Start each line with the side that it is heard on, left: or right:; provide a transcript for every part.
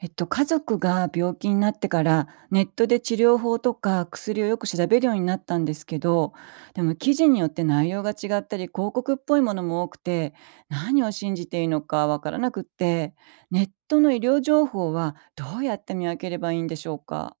right: 家族が病気になってからネットで治療法とか薬をよく調べるようになったんですけど、でも記事によって内容が違ったり広告っぽいものも多くて、何を信じていいのかわからなくって、ネットの医療情報はどうやって見分ければいいんでしょうか？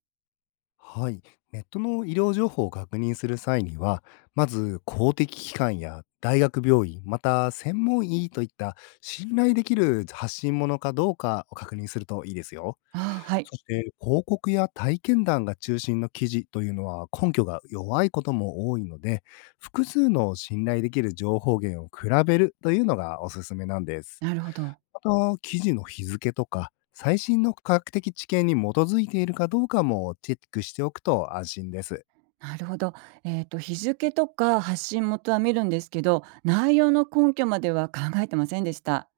left: はい。ネットの医療情報を確認する際には、まず公的機関や大学病院、また専門医といった信頼できる発信者かどうかを確認するといいですよ。
right: ああ、はい。
left: そして、広告や体験談が中心の記事というのは根拠が弱いことも多いので、複数の信頼できる情報源を比べるというのがおすすめなんです。
right: なるほど。
left: また、記事の日付とか、最新の科学的知見に基づいているかどうかもチェックしておくと安心です。
right: なるほど、日付とか発信元は見るんですけど内容の根拠までは考えてませんでした。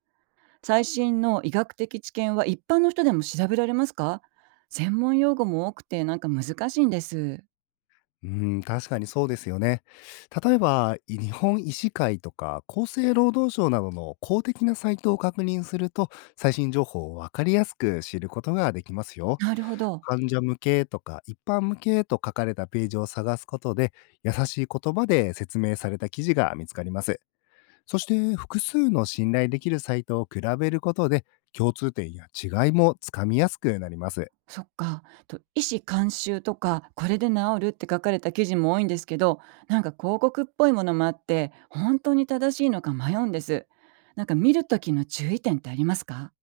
right: 最新の医学的知見は一般の人でも調べられますか？専門用語も多くてなんか難しいんです。
left: うん、確かにそうですよね。例えば、日本医師会とか厚生労働省などの公的なサイトを確認すると、最新情報をわかりやすく知ることができますよ。
right: なるほど。
left: 患者向けとか一般向けと書かれたページを探すことで、優しい言葉で説明された記事が見つかります。そして複数の信頼できるサイトを比べることで、共通点や違いもつかみやすくなります。
right: そっか。と、医師監修とかこれで治るって書かれた記事も多いんですけど、なんか広告っぽいものもあって本当に正しいのか迷うんです。なんか見るときの注意点ってありますか？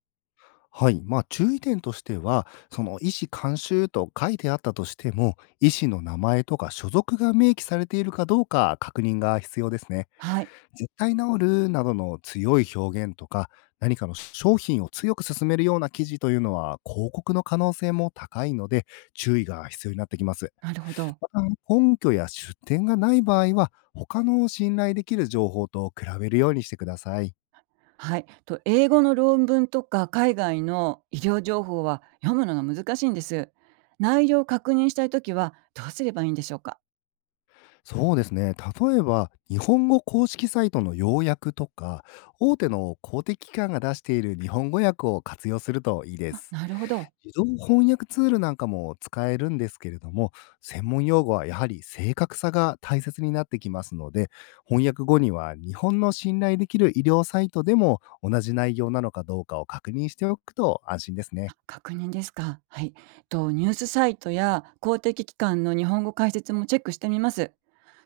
left: はい。まあ、注意点としては、その医師監修と書いてあったとしても、医師の名前とか所属が明記されているかどうか確認が必要ですね。
right: はい。
left: 絶対治るなどの強い表現とか、何かの商品を強く勧めるような記事というのは広告の可能性も高いので、注意が必要になってきます。
right: なるほど。
left: また、根拠や出典がない場合は、他の信頼できる情報と比べるようにしてください。
right: はい、と、英語の論文とか海外の医療情報は読むのが難しいんです。内容を確認したいときはどうすればいいんでしょうか？
left: そうですね。例えば、日本語公式サイトの要約とか、大手の公的機関が出している日本語訳を活用するといいで
right: あ、
left: す。
right: なるほど。
left: 自動翻訳ツールなんかも使えるんですけれども、専門用語はやはり正確さが大切になってきますので、翻訳後には日本の信頼できる医療サイトでも同じ内容なのかどうかを確認しておくと安心ですね。
right: あ、確認ですか。はい。と、ニュースサイトや公的機関の日本語解説もチェックしてみます。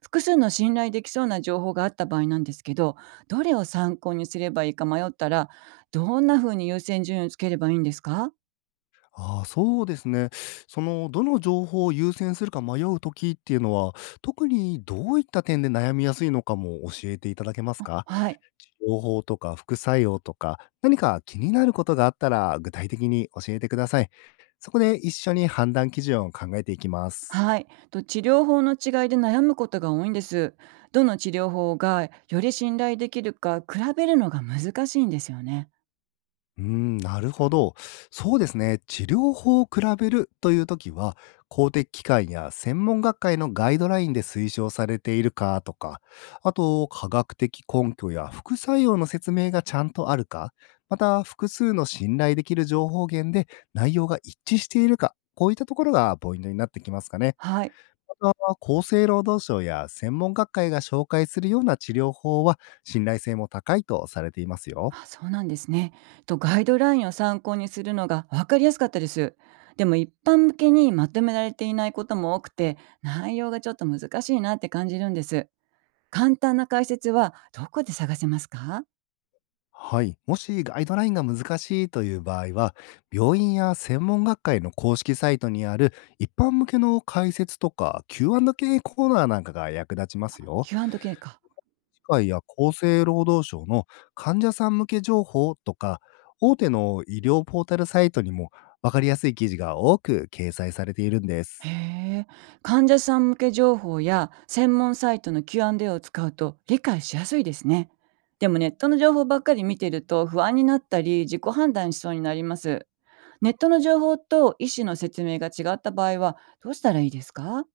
right: 複数の信頼できそうな情報があった場合なんですけど、どれを参考にすればいいか迷ったら、どんな風に優先順位をつければいいんですか？
left: ああ、そうですね。その、どの情報を優先するか迷うときっていうのは、特にどういった点で悩みやすいのかも教えていただけますか？
right: はい。
left: 情報とか副作用とか、何か気になることがあったら具体的に教えてください。そこで一緒に判断基準を考えていきます。
right: はい、と、治療法の違いで悩むことが多いんです。どの治療法がより信頼できるか比べるのが難しいんですよね。
left: うーん、なるほど。そうですね。治療法を比べるというときは、公的機関や専門学会のガイドラインで推奨されているかとか、あと、科学的根拠や副作用の説明がちゃんとあるか、また、複数の信頼できる情報源で内容が一致しているか、こういったところがポイントになってきますかね。
right: はい、
left: また、厚生労働省や専門学会が紹介するような治療法は、信頼性も高いとされていますよ。
right: あ、そうなんですね。と、ガイドラインを参考にするのが分かりやすかったです。でも一般向けにまとめられていないことも多くて内容がちょっと難しいなって感じるんです。簡単な解説はどこで探せますか？
left: はい。もしガイドラインが難しいという場合は、病院や専門学会の公式サイトにある一般向けの解説とか Q&A コーナーなんかが役立ちますよ。
right: Q&K か。
left: 機械や厚生労働省の患者さん向け情報とか、大手の医療ポータルサイトにも分かりやすい記事が多く掲載されているんで
right: へ
left: す。
right: え、患者さん向け情報や専門サイトの Q&A を使うと理解しやすいですね。でもネットの情報ばっかり見てると不安になったり自己判断しそうになります。ネットの情報と医師の説明が違った場合はどうしたらいいですか？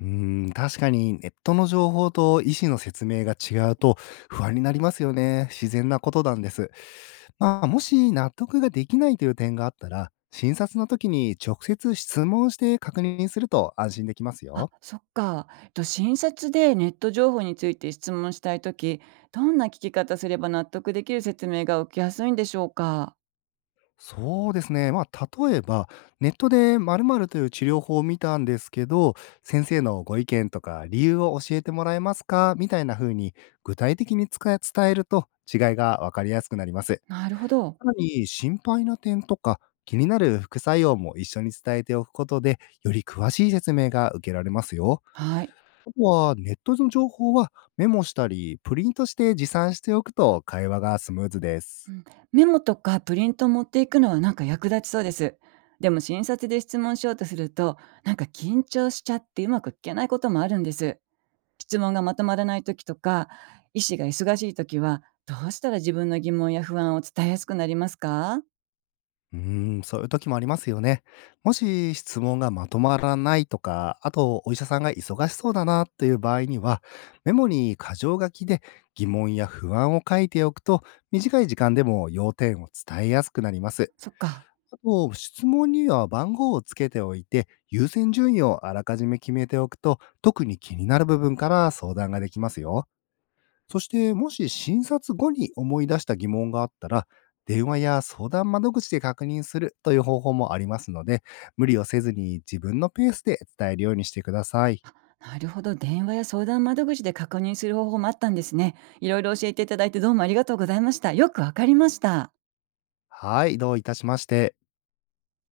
left: うーん、確かにネットの情報と医師の説明が違うと、不安になりますよね。自然なことなんです。まあ、もし納得ができないという点があったら、診察の時に直接質問して確認すると安心できます
right: あ、
left: よ。
right: そっか。診察でネット情報について質問したいとき、どんな聞き方すれば納得できる説明が受けやすいんでしょうか？
left: そうですね。まあ、例えば、ネットで〇〇という治療法を見たんですけど、先生のご意見とか理由を教えてもらえますか、みたいな風に具体的に伝えると違いがわかりやすくなります。
right: なるほど。
left: さらに、心配な点とか、気になる副作用も一緒に伝えておくことで、より詳しい説明が受けられますよ。
right: はい。
left: あとは、ネットの情報はメモしたり、プリントして持参しておくと会話がスムーズです。
right: メモとかプリントを持っていくのはなんか役立ちそうです。でも診察で質問しようとすると、なんか緊張しちゃってうまく聞けないこともあるんです。質問がまとまらない時とか、医師が忙しい時は、どうしたら自分の疑問や不安を伝えやすくなりますか？
left: うーん、そういう時もありますよね。もし質問がまとまらないとか、あとお医者さんが忙しそうだなという場合には、メモに箇条書きで疑問や不安を書いておくと、短い時間でも要点を伝えやすくなります。
right: そっか。
left: あと、質問には番号をつけておいて、優先順位をあらかじめ決めておくと、特に気になる部分から相談ができますよ。そして、もし診察後に思い出した疑問があったら、電話や相談窓口で確認するという方法もありますので、無理をせずに自分のペースで伝えるようにしてください。
right: なるほど。電話や相談窓口で確認する方法もあったんですね。いろいろ教えていただいてどうもありがとうございました。よくわかりました。
left: はい、どういたしまして。